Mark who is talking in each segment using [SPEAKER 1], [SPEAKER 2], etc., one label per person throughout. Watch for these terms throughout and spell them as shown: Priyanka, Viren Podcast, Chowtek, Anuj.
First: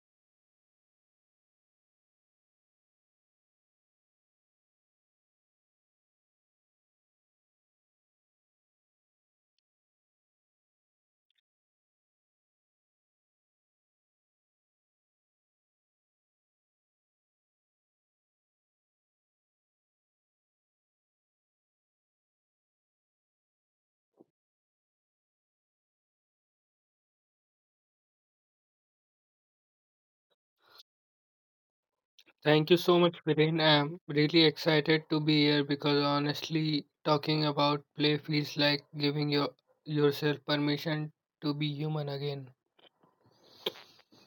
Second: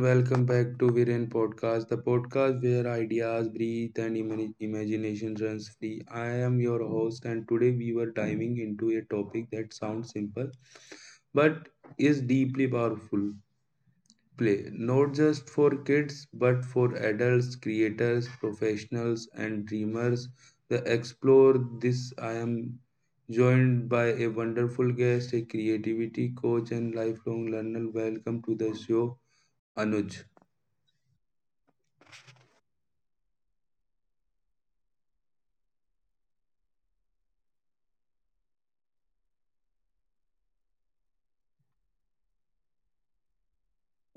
[SPEAKER 1] welcome back to Viren Podcast, the podcast where ideas breathe and imagination runs free. I am your host, and today we were diving into a topic that sounds simple but is deeply powerful play, not just for kids but for adults, creators, professionals, and dreamers. To explore this, I am joined by a wonderful guest, a creativity coach, and lifelong learner. Welcome to the show, Anuj.
[SPEAKER 2] Thank you so much, Viren. I'm really excited to be here because honestly, talking about play feels like giving yourself permission to be human again.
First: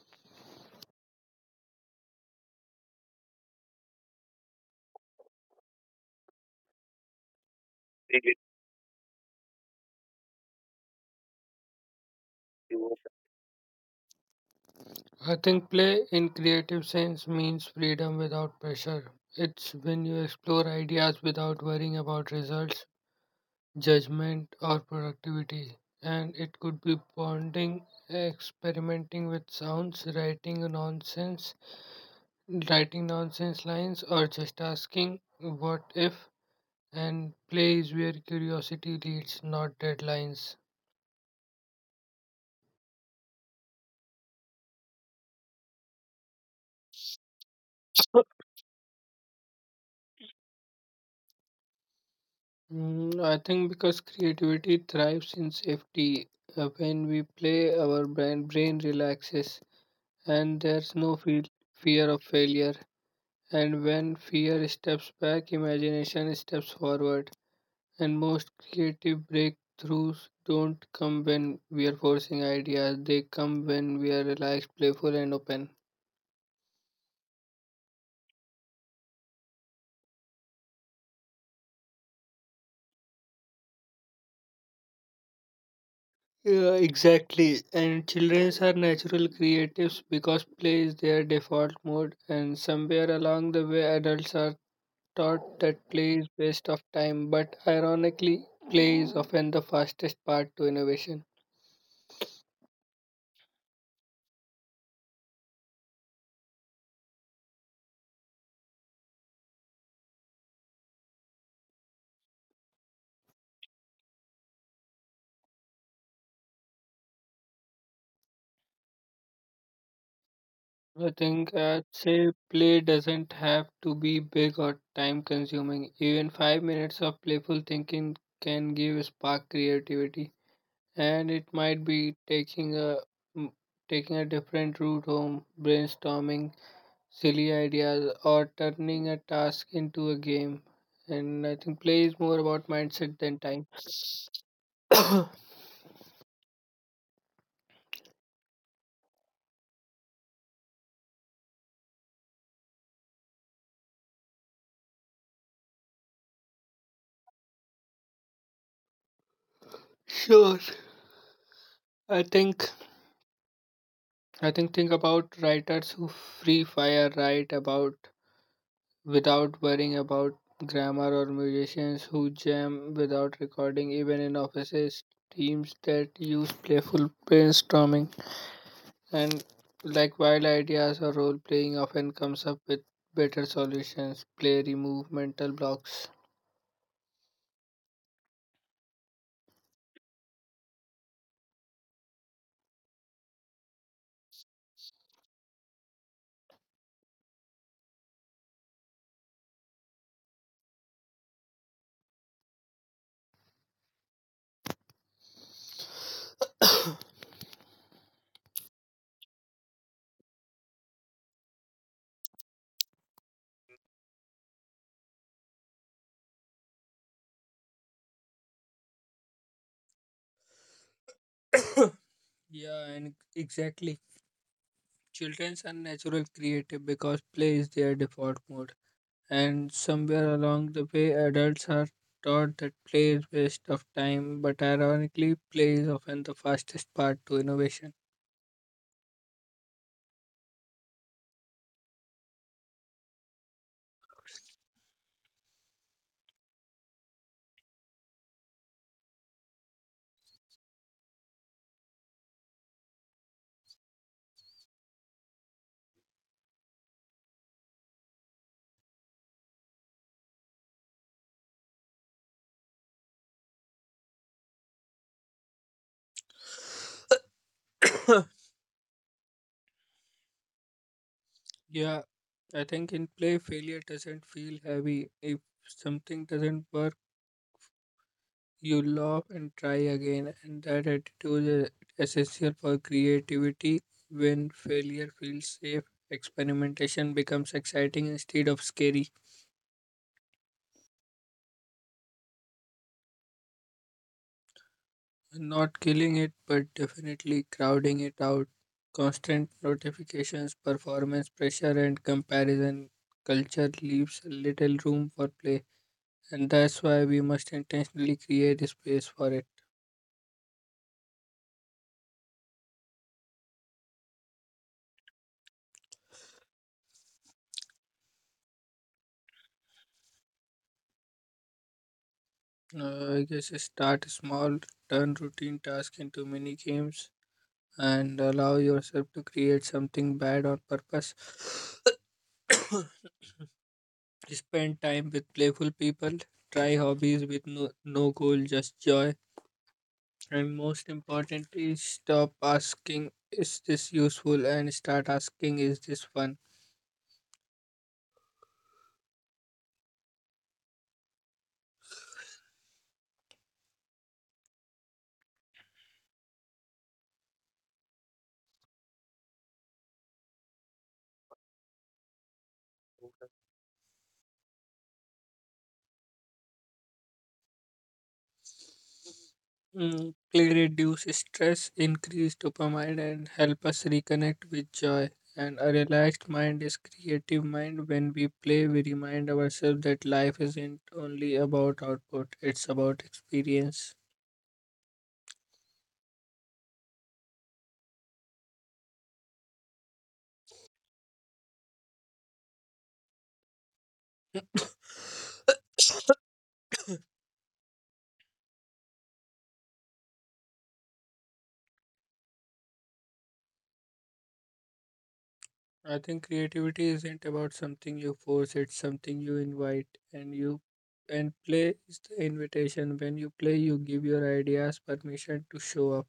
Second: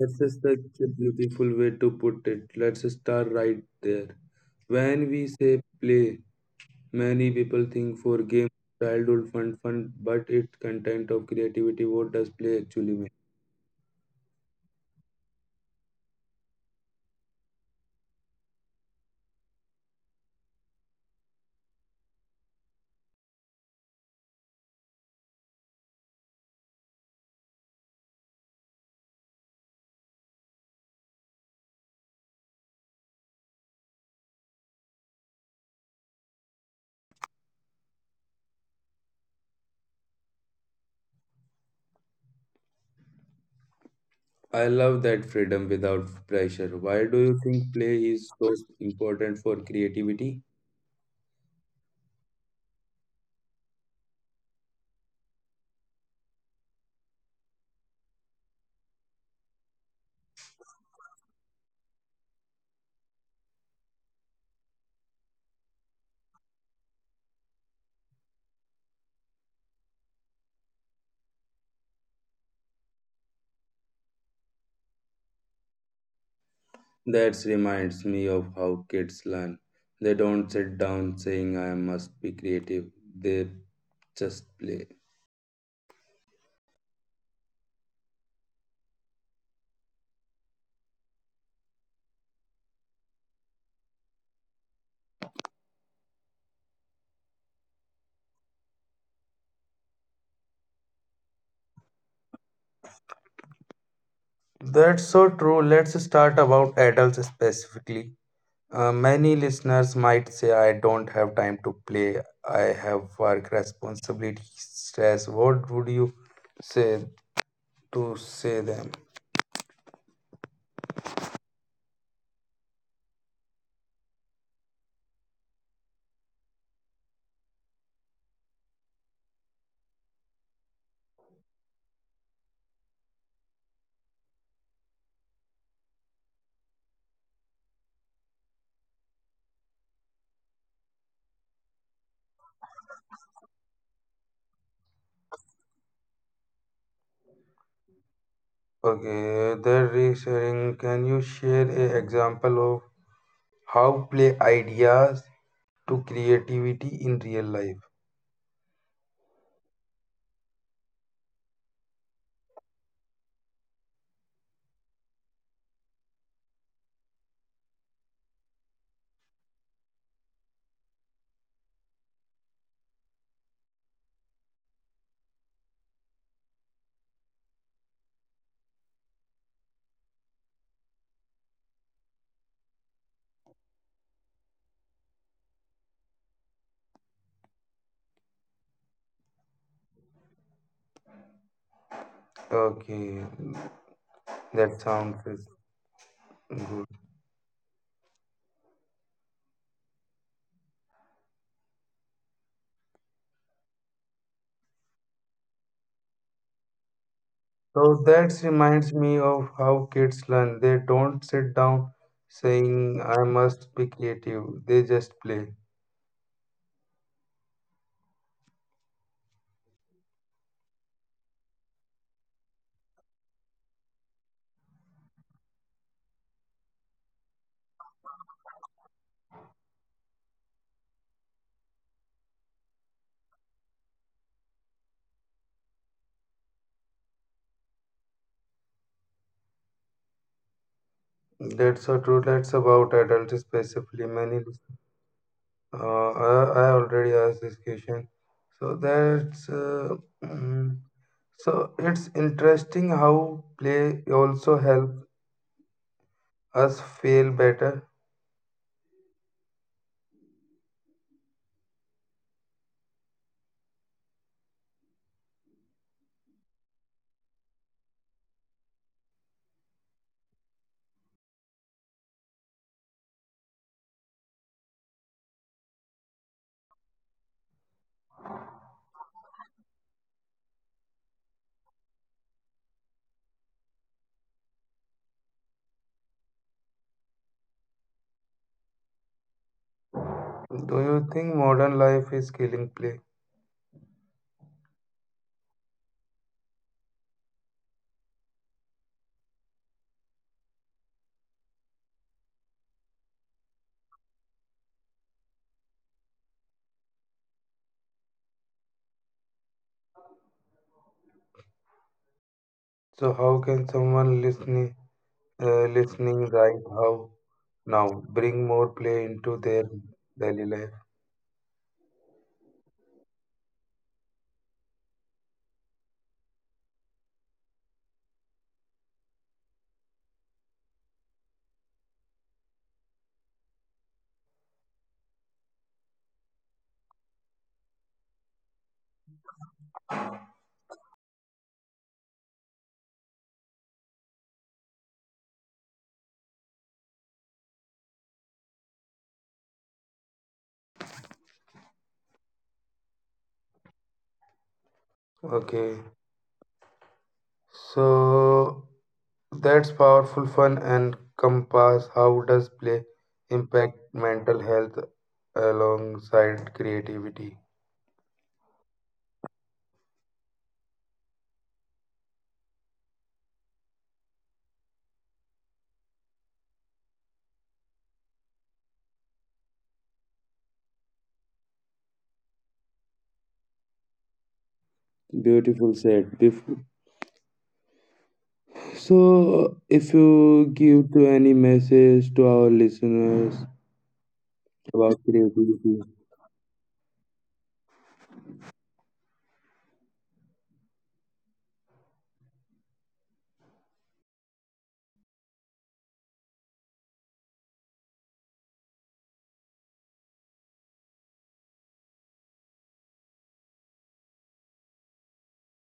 [SPEAKER 1] This is such a beautiful way to put it. Let's start right there. When we say play, many people think for game, childhood fun, but it's content of creativity. What does play actually mean?
[SPEAKER 2] I think play in creative sense means freedom without pressure. It's when you explore ideas without worrying about results judgment or productivity, and it could be bonding experimenting with sounds writing nonsense lines or just asking what if, and play is where curiosity leads not deadlines.
[SPEAKER 1] I love that freedom without pressure. Why do you think play is so important for creativity?
[SPEAKER 2] Mm, I think because creativity thrives in safety. When we play, our brain relaxes, and there's no fear of failure. And when fear steps back, imagination steps forward. And most creative breakthroughs don't come when we are forcing ideas, they come when we are relaxed, playful, and open.
[SPEAKER 1] That reminds me of how kids learn. They don't sit down saying, I must be creative. They just play.
[SPEAKER 2] Yeah, exactly. And children are natural creatives because play is their default mode, and somewhere along the way, adults are taught that play is waste of time. But ironically, play is often the fastest part to innovation.
[SPEAKER 1] That's so true. Let's start about adults specifically. Many listeners might say, I don't have time to play. I have work responsibilities, stress. What would you say to say them?
[SPEAKER 2] I'd say play doesn't have to be big or time consuming. Even 5 minutes of playful thinking can give a spark creativity, and it might be mm, taking a different route home, brainstorming silly ideas, or turning a task into a game. And I think play is more about mindset than time.
[SPEAKER 1] Okay, they're reassuring. Can you share an example of how play ideas to creativity in real life?
[SPEAKER 2] Sure, I think I think think about writers who free fire write about without worrying about grammar, or musicians who jam without recording, even in offices, teams that use playful brainstorming and like wild ideas or role playing often comes up with better solutions. Play remove mental blocks.
[SPEAKER 1] Okay, that sounds good. So that reminds me of how kids learn. They don't sit down saying, I must be creative. They just play.
[SPEAKER 2] Yeah, and exactly. Childrens are natural creative because play is their default mode. And somewhere along the way, adults are taught that play is waste of time, but ironically, play is often the fastest part to innovation.
[SPEAKER 1] That's so true. That's about adults, specifically many. Uh, I, I already asked this question. So mm, so it's interesting how play also helps us feel better.
[SPEAKER 2] Yeah, I think in play, failure doesn't feel heavy. If something doesn't work, you laugh and try again, and that attitude is essential for creativity. When failure feels safe, experimentation becomes exciting instead of scary.
[SPEAKER 1] Do you think modern life is killing play?
[SPEAKER 2] Not killing it, but definitely crowding it out. Constant notifications, performance pressure, and comparison culture leaves little room for play, and that's why we must intentionally create space for it.
[SPEAKER 1] So how can someone listening? Listening right how now bring more play into their daily life?
[SPEAKER 2] I guess start small, turn routine tasks into mini games, and allow yourself to create something bad on purpose. Spend time with playful people. Try hobbies with no goal, just joy. And most important is stop asking, is this useful? And start asking, is this fun?
[SPEAKER 1] Okay, so that's powerful fun and compass. How does play impact mental health alongside creativity?
[SPEAKER 2] Mm, play reduce stress, increase dopamine, and help us reconnect with joy. And a relaxed mind is creative mind. When we play, we remind ourselves that life isn't only about output, it's about experience.
[SPEAKER 1] Beautiful said. So, if you give to any message to our listeners about creativity.
[SPEAKER 2] I think creativity isn't about something you force, it's something you invite, and you and play is the invitation. When you play, you give your ideas permission to show up.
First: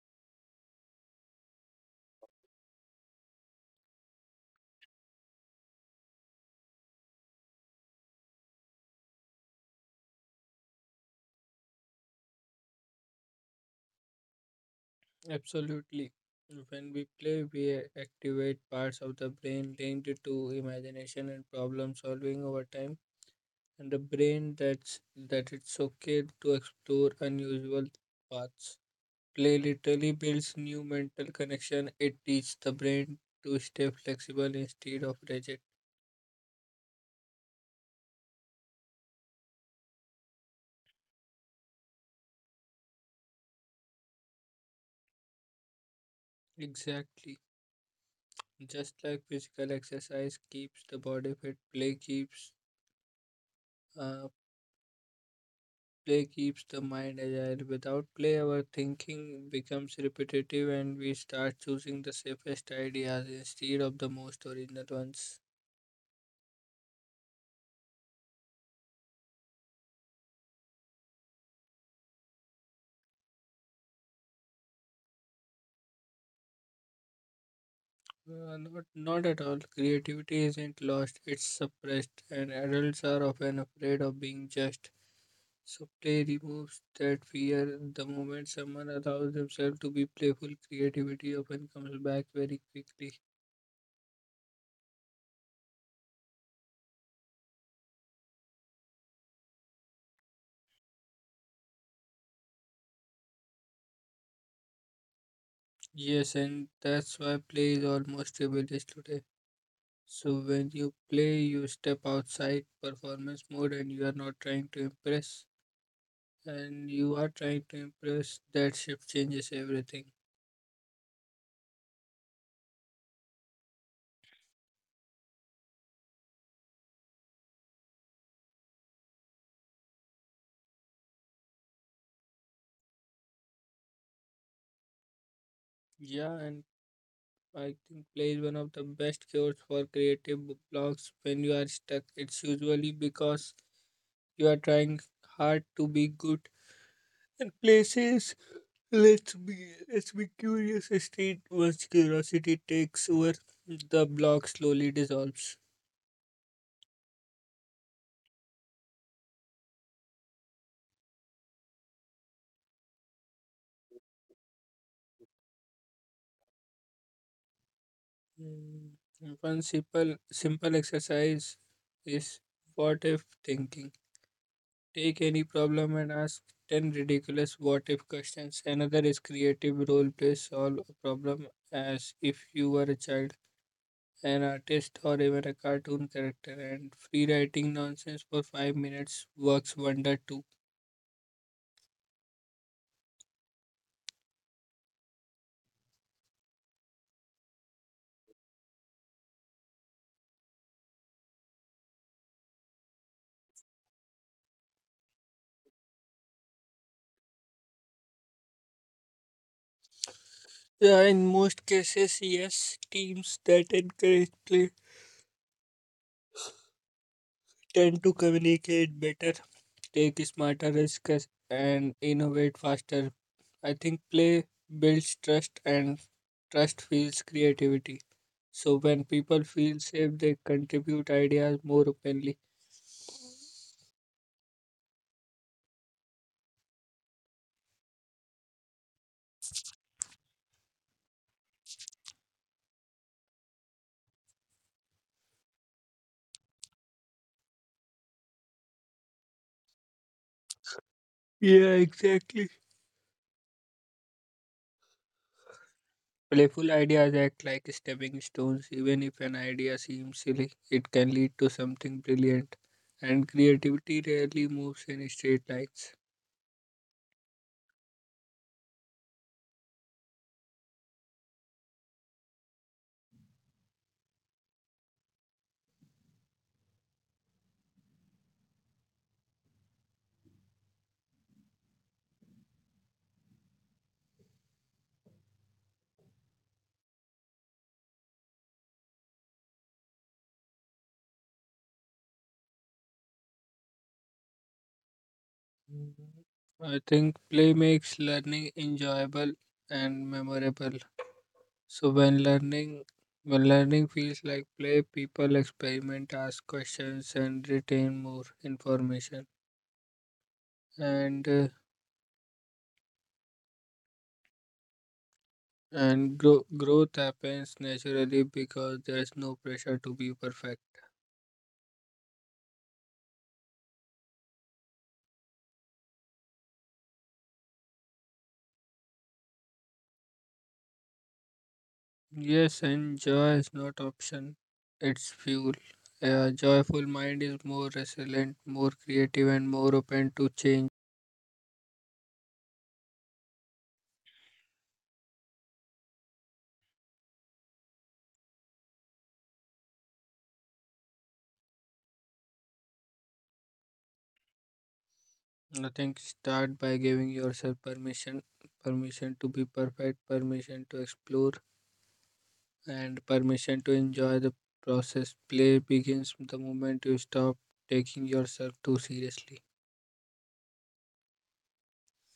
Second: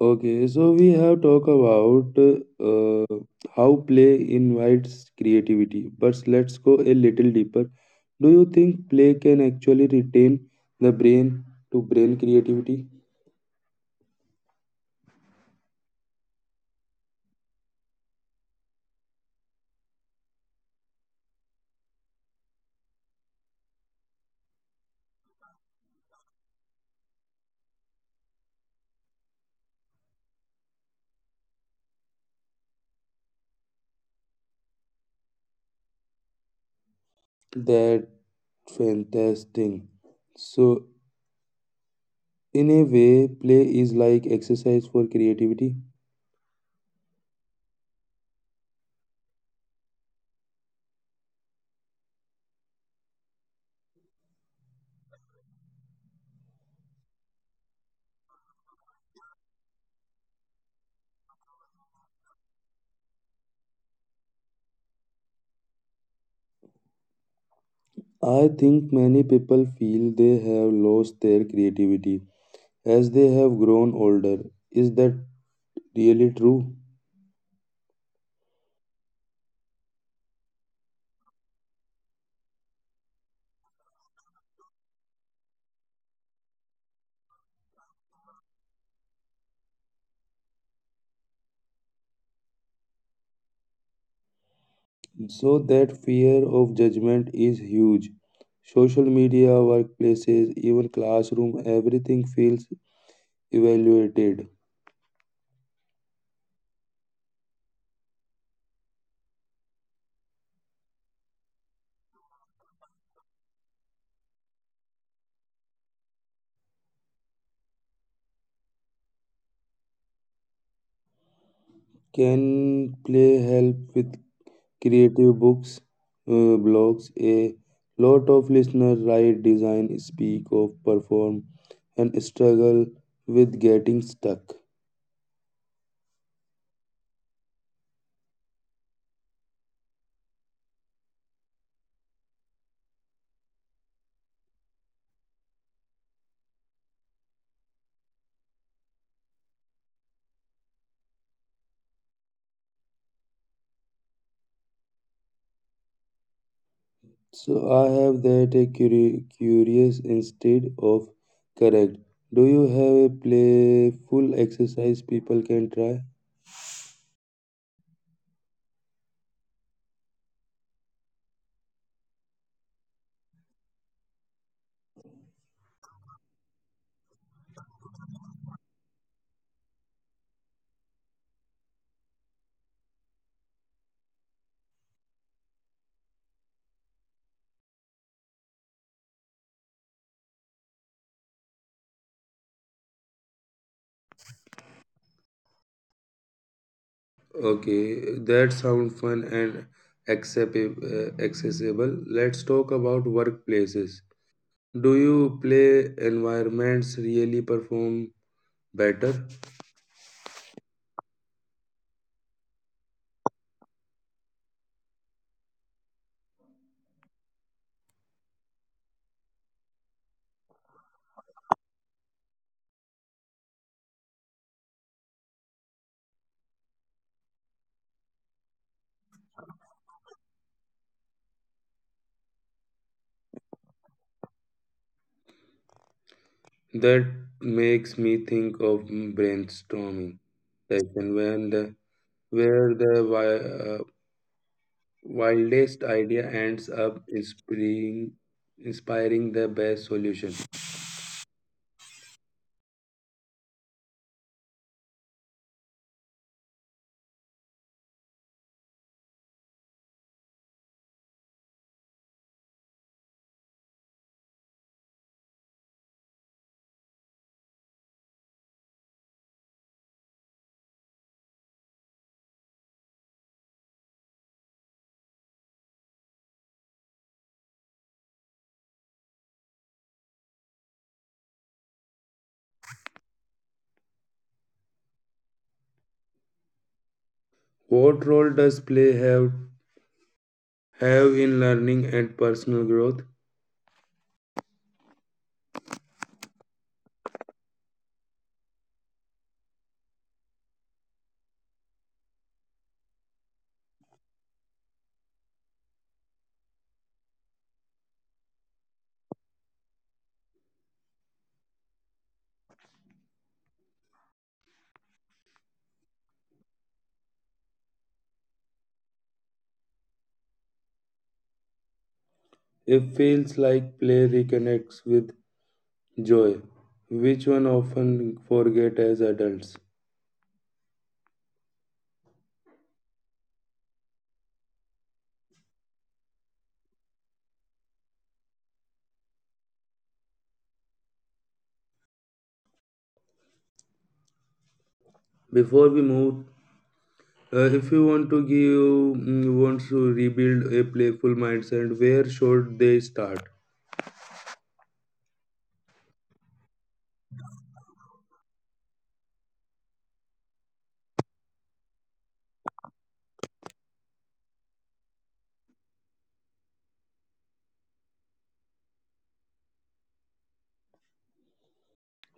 [SPEAKER 1] Okay, so we have talked about how play invites creativity, but let's go a little deeper. Do you think play can actually retain the brain to brain creativity?
[SPEAKER 2] Absolutely. When we play, we activate parts of the brain linked to imagination and problem solving over time, and the brain that it's okay to explore unusual paths. Play literally builds new mental connection. It teaches the brain to stay flexible instead of rigid.
[SPEAKER 1] That fantastic. So, in a way, play is like exercise for creativity.
[SPEAKER 2] Exactly. Just like physical exercise keeps the body fit, play keeps uh, the mind agile. Without play, our thinking becomes repetitive and we start choosing the safest ideas instead of the most original ones.
[SPEAKER 1] I think many people feel they have lost their creativity as they have grown older. Is that really true?
[SPEAKER 2] Not at all. Creativity isn't lost, it's suppressed, and adults are often afraid of being judged. So, play removes that fear. The moment someone allows themselves to be playful, creativity often comes back very quickly.
[SPEAKER 1] So that fear of judgment is huge. Social media, workplaces, even classroom, everything feels evaluated.
[SPEAKER 2] Yes, and that's why play is almost a village today. So, when you play, you step outside performance mode and you are not trying to impress, and you are trying to impress, that shift changes everything.
[SPEAKER 1] Can play help with creative books, uh, blogs? A lot of listeners write, design, speak of, perform, and struggle with getting stuck.
[SPEAKER 2] Yeah, and I think play is one of the best cures for creative blocks when you are stuck. It's usually because you are trying hard to be good. And places, let's be let's be curious state once curiosity takes over, the block slowly dissolves.
[SPEAKER 1] So I have that a curious instead of correct. Do you have a playful exercise people can try?
[SPEAKER 2] Mm, one simple exercise is what if thinking. Take any problem and ask 10 ridiculous what if questions. Another is creative role play, solve a problem as if you were a child, an artist, or even a cartoon character. And free writing nonsense for 5 minutes works wonder too.
[SPEAKER 1] Okay, that sounds fun and accessible. Let's talk about workplaces. Do you play environments really perform better?
[SPEAKER 2] Yeah, in most cases, yes, teams that encourage play tend to communicate better, take smarter risks, and innovate faster. I think play builds trust, and trust fuels creativity. So when people feel safe, they contribute ideas more openly.
[SPEAKER 1] That makes me think of brainstorming session when the where the wildest idea ends up inspiring the best solution.
[SPEAKER 2] Yeah, exactly. Playful ideas act like stepping stones. Even if an idea seems silly, it can lead to something brilliant. And creativity rarely moves in straight lines.
[SPEAKER 1] What role does play have in learning and personal growth?
[SPEAKER 2] Mhm. I think play makes learning enjoyable and memorable. So when learning feels like play, people experiment, ask questions, and retain more information. And uh, And growth happens naturally because there's no pressure to be perfect.
[SPEAKER 1] It feels like play reconnects with joy, which one often forget as adults.
[SPEAKER 2] Yes, and joy is not option, it's fuel. A joyful mind is more resilient, more creative, and more open to change.
[SPEAKER 1] Before we move, if you want to give wants to rebuild a playful mindset, where should they start?
[SPEAKER 2] Nothing think start by giving yourself permission to be perfect, permission to explore, and permission to enjoy the process. Play begins the moment you stop taking yourself too seriously.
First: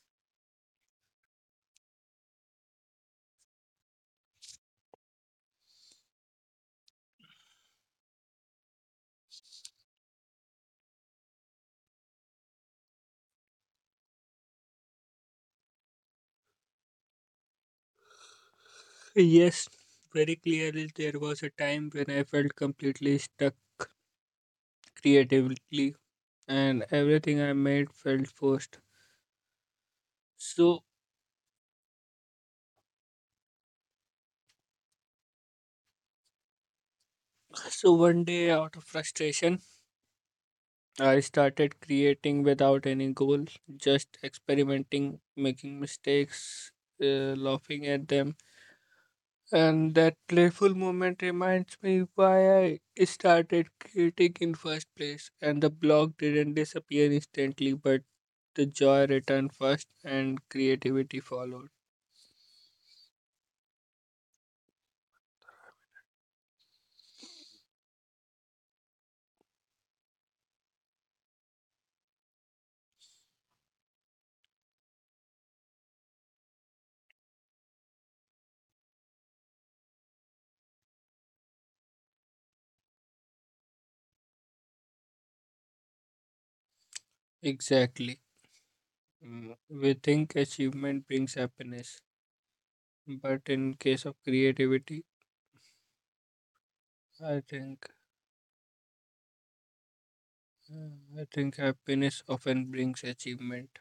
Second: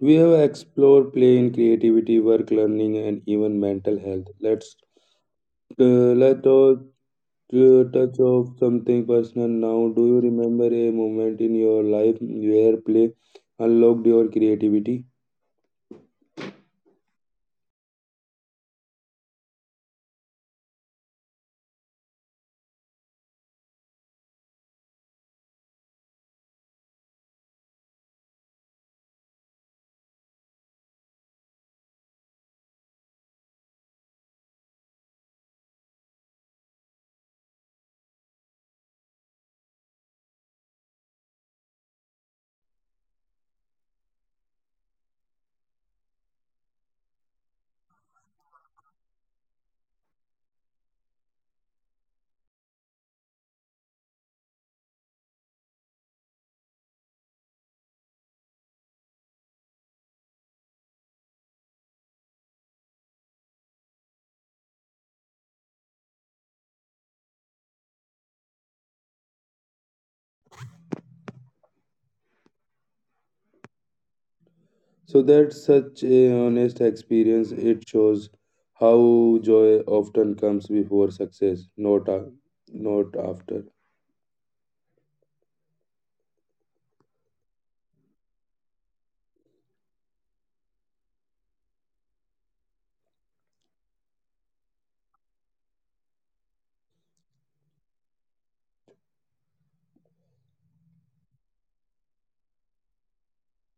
[SPEAKER 1] We have explored play in creativity, work learning, and even mental health. Let's touch of something personal now. Do you remember a moment in your life where play unlocked your creativity?
[SPEAKER 2] Yes, very clearly there was a time when I felt completely stuck creatively and everything I made felt forced. So so one day out of frustration I started creating without any goal, just experimenting, making mistakes, laughing at them. And that playful moment reminds me why I started creating in first place, and the blog didn't disappear instantly, but the joy returned first and creativity followed.
[SPEAKER 1] So that's such a honest experience. It shows how joy often comes before success, not after.
[SPEAKER 2] Exactly. Mm, we think achievement brings happiness, but in case of creativity, I think I think happiness often brings achievement.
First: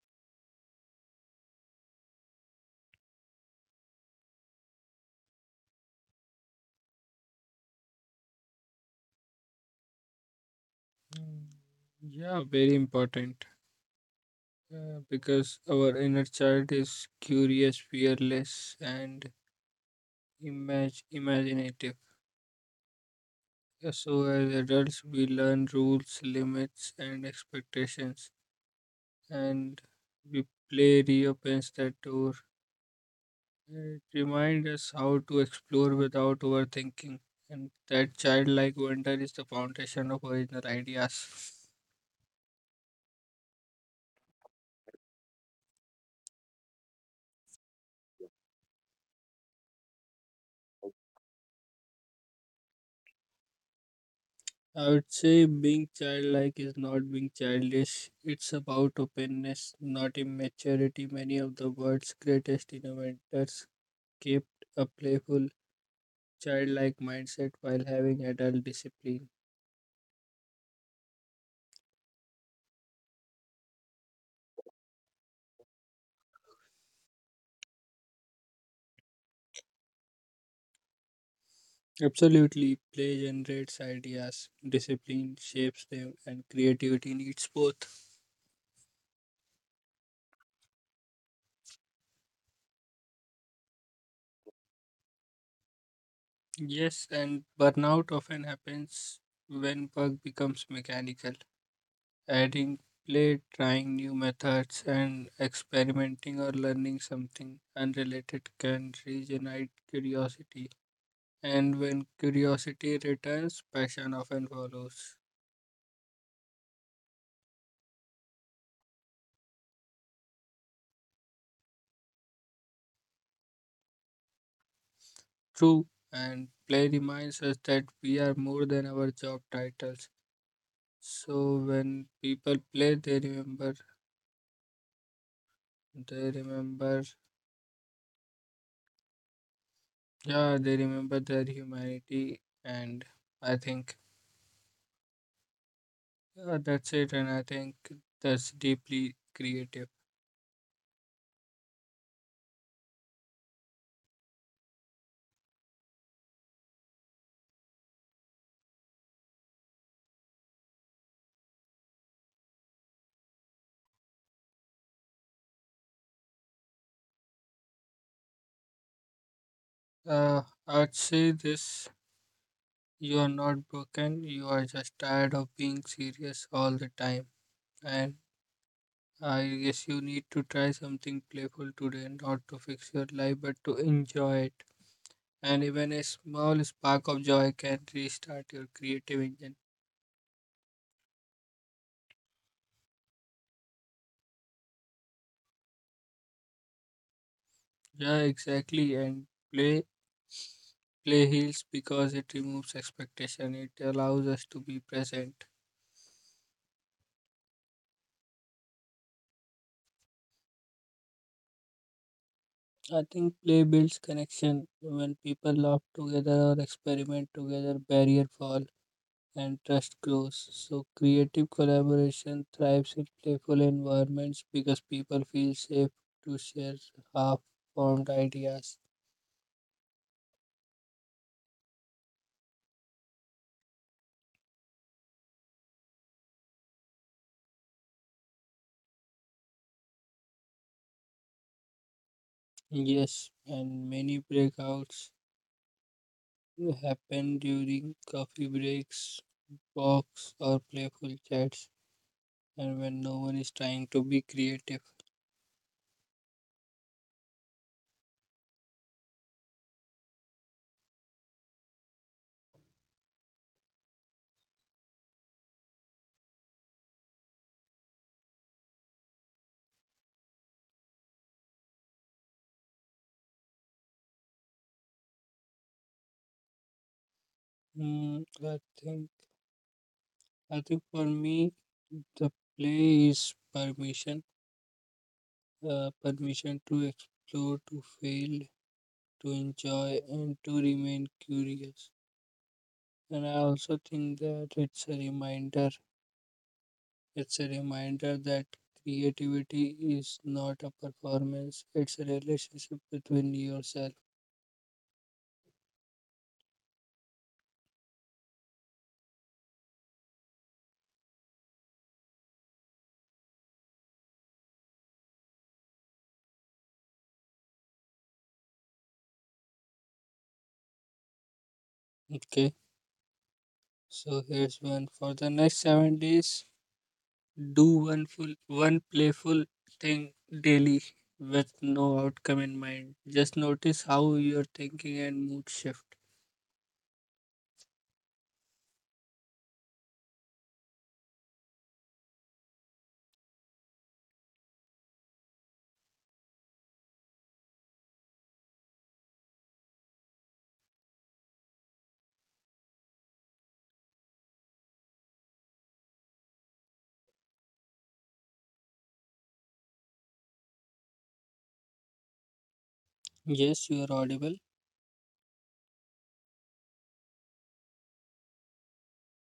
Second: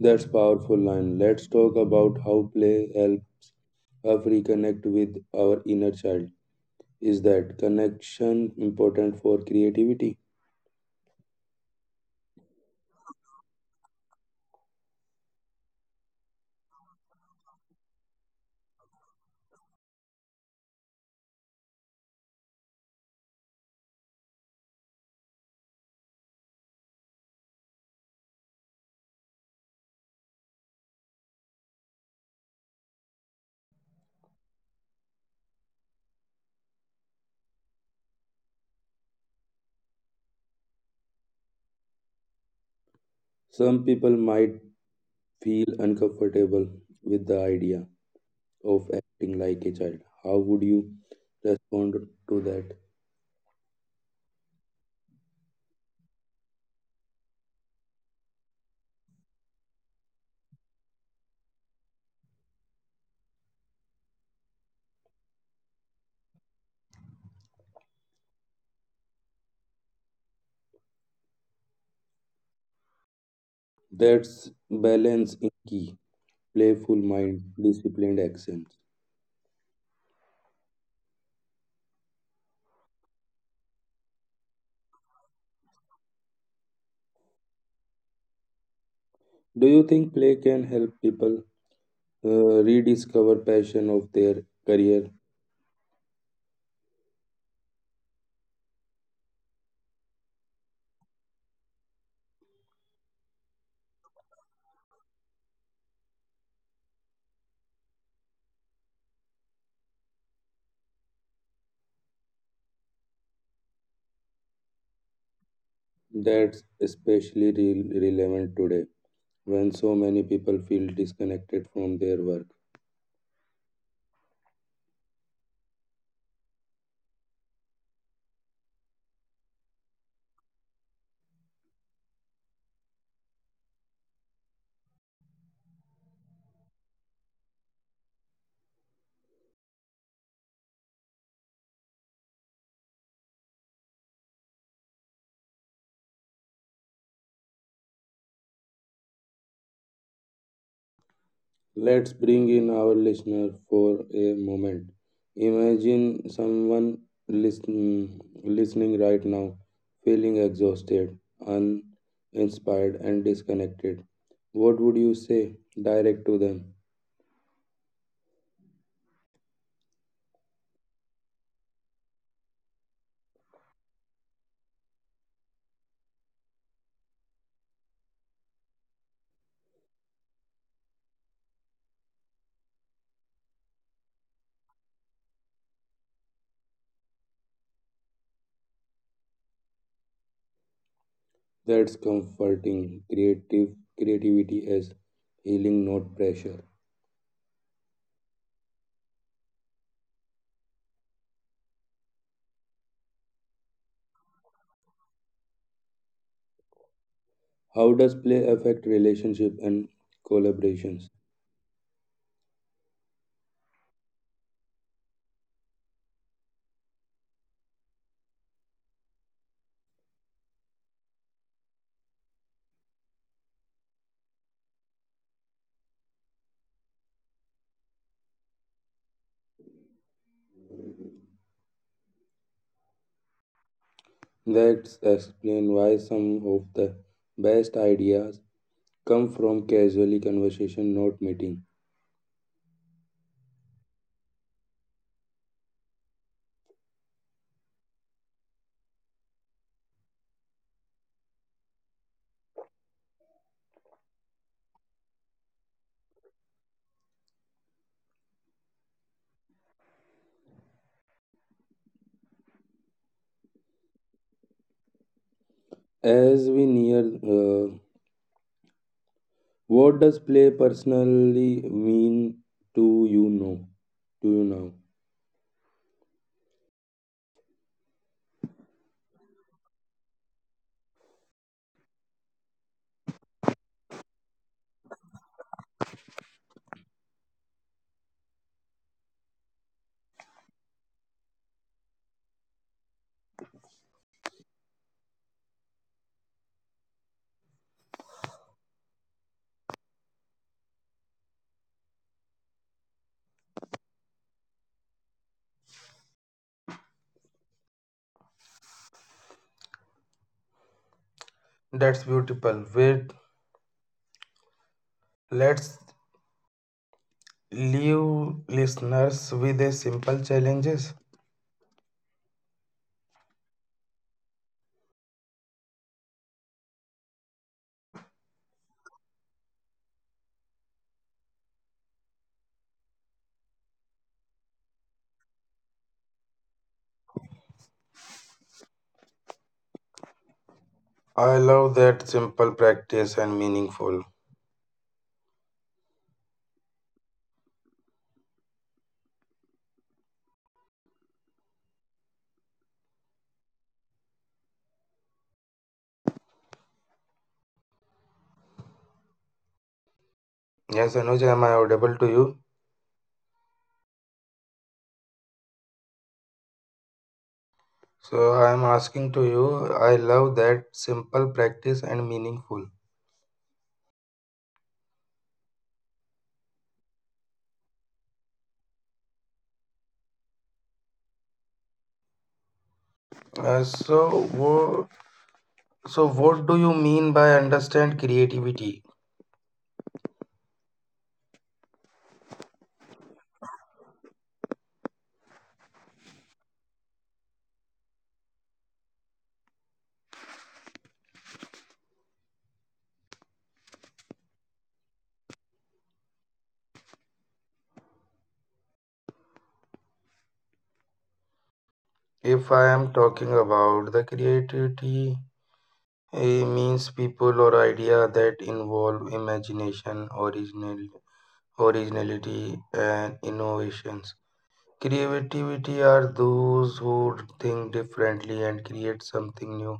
[SPEAKER 1] That's powerful line. Let's talk about how play help us reconnect with our inner child. Is that connection important for creativity?
[SPEAKER 2] Mm, yeah, very important because our inner child is curious, fearless, and imaginative. So, as adults, we learn rules, limits, and expectations, and we play reopens that door. It reminds us how to explore without overthinking, and that childlike wonder is the foundation of original ideas.
[SPEAKER 1] Some people might feel uncomfortable with the idea of acting like a child. How would you respond to that?
[SPEAKER 2] I would say being childlike is not being childish. It's about openness, not immaturity. Many of the world's greatest innovators kept a playful, childlike mindset while having adult discipline.
[SPEAKER 1] That's balance in key, playful mind, disciplined actions.
[SPEAKER 2] Absolutely, play generates ideas, discipline shapes them, and creativity needs both.
[SPEAKER 1] Do you think play can help people rediscover passion of their career?
[SPEAKER 2] Yes, and burnout often happens when work becomes mechanical. Adding play, trying new methods, and experimenting or learning something unrelated can regenerate curiosity. And when curiosity returns, passion often follows.
[SPEAKER 1] That's especially relevant today when so many people feel disconnected from their work.
[SPEAKER 2] True, and play reminds us that we are more than our job titles. So when people play, they remember, yeah, they remember their humanity, and I think I think that's deeply creative.
[SPEAKER 1] Let's bring in our listener for a moment. Imagine someone listening right now, feeling exhausted, uninspired, and disconnected. What would you say direct to them?
[SPEAKER 2] Uh, I'd say this: you are not broken. You are just tired of being serious all the time, and I guess you need to try something playful today, not to fix your life, but to enjoy it. And even a small spark of joy can restart your creative engine.
[SPEAKER 1] That's comforting. Creative Creativity as healing, not pressure.
[SPEAKER 2] Yeah, exactly. And play play heals because it removes expectation. It allows us to be present.
[SPEAKER 1] How does play affect relationship and collaborations?
[SPEAKER 2] I think play builds connection. When people laugh together or experiment together, barrier fall and trust grows. So creative collaboration thrives in playful environments because people feel safe to share half formed ideas.
[SPEAKER 1] Let's explain why some of the best ideas come from casually conversation, not meeting.
[SPEAKER 2] Yes, and many breakouts happen during coffee breaks walks, or playful chats, and when no one is trying to be creative.
[SPEAKER 1] As we near, uh, what does play personally mean to you now? To you now?
[SPEAKER 2] Mm, I think I think for me the play is permission, permission to explore, to fail, to enjoy, and to remain curious. And I also think that it's a reminder. It's a reminder that creativity is not a performance. It's a relationship between yourself.
[SPEAKER 1] That's beautiful. Wait, let's leave listeners with a simple challenges.
[SPEAKER 2] Okay. So here's one for the next 7 days. Do one full, one playful thing daily with no outcome in mind. Just notice how your thinking and mood shift.
[SPEAKER 1] I love that simple practice and meaningful. Yes, Anuj, am I audible to you?
[SPEAKER 2] Yes, you are audible.
[SPEAKER 1] So I am asking to you. I love that simple practice and meaningful. Uh, so wo, So, what do you mean by understand creativity? If I am talking about the creativity, it means people or idea that involve imagination, originality, and innovations. Creativity are those who think differently and create something new,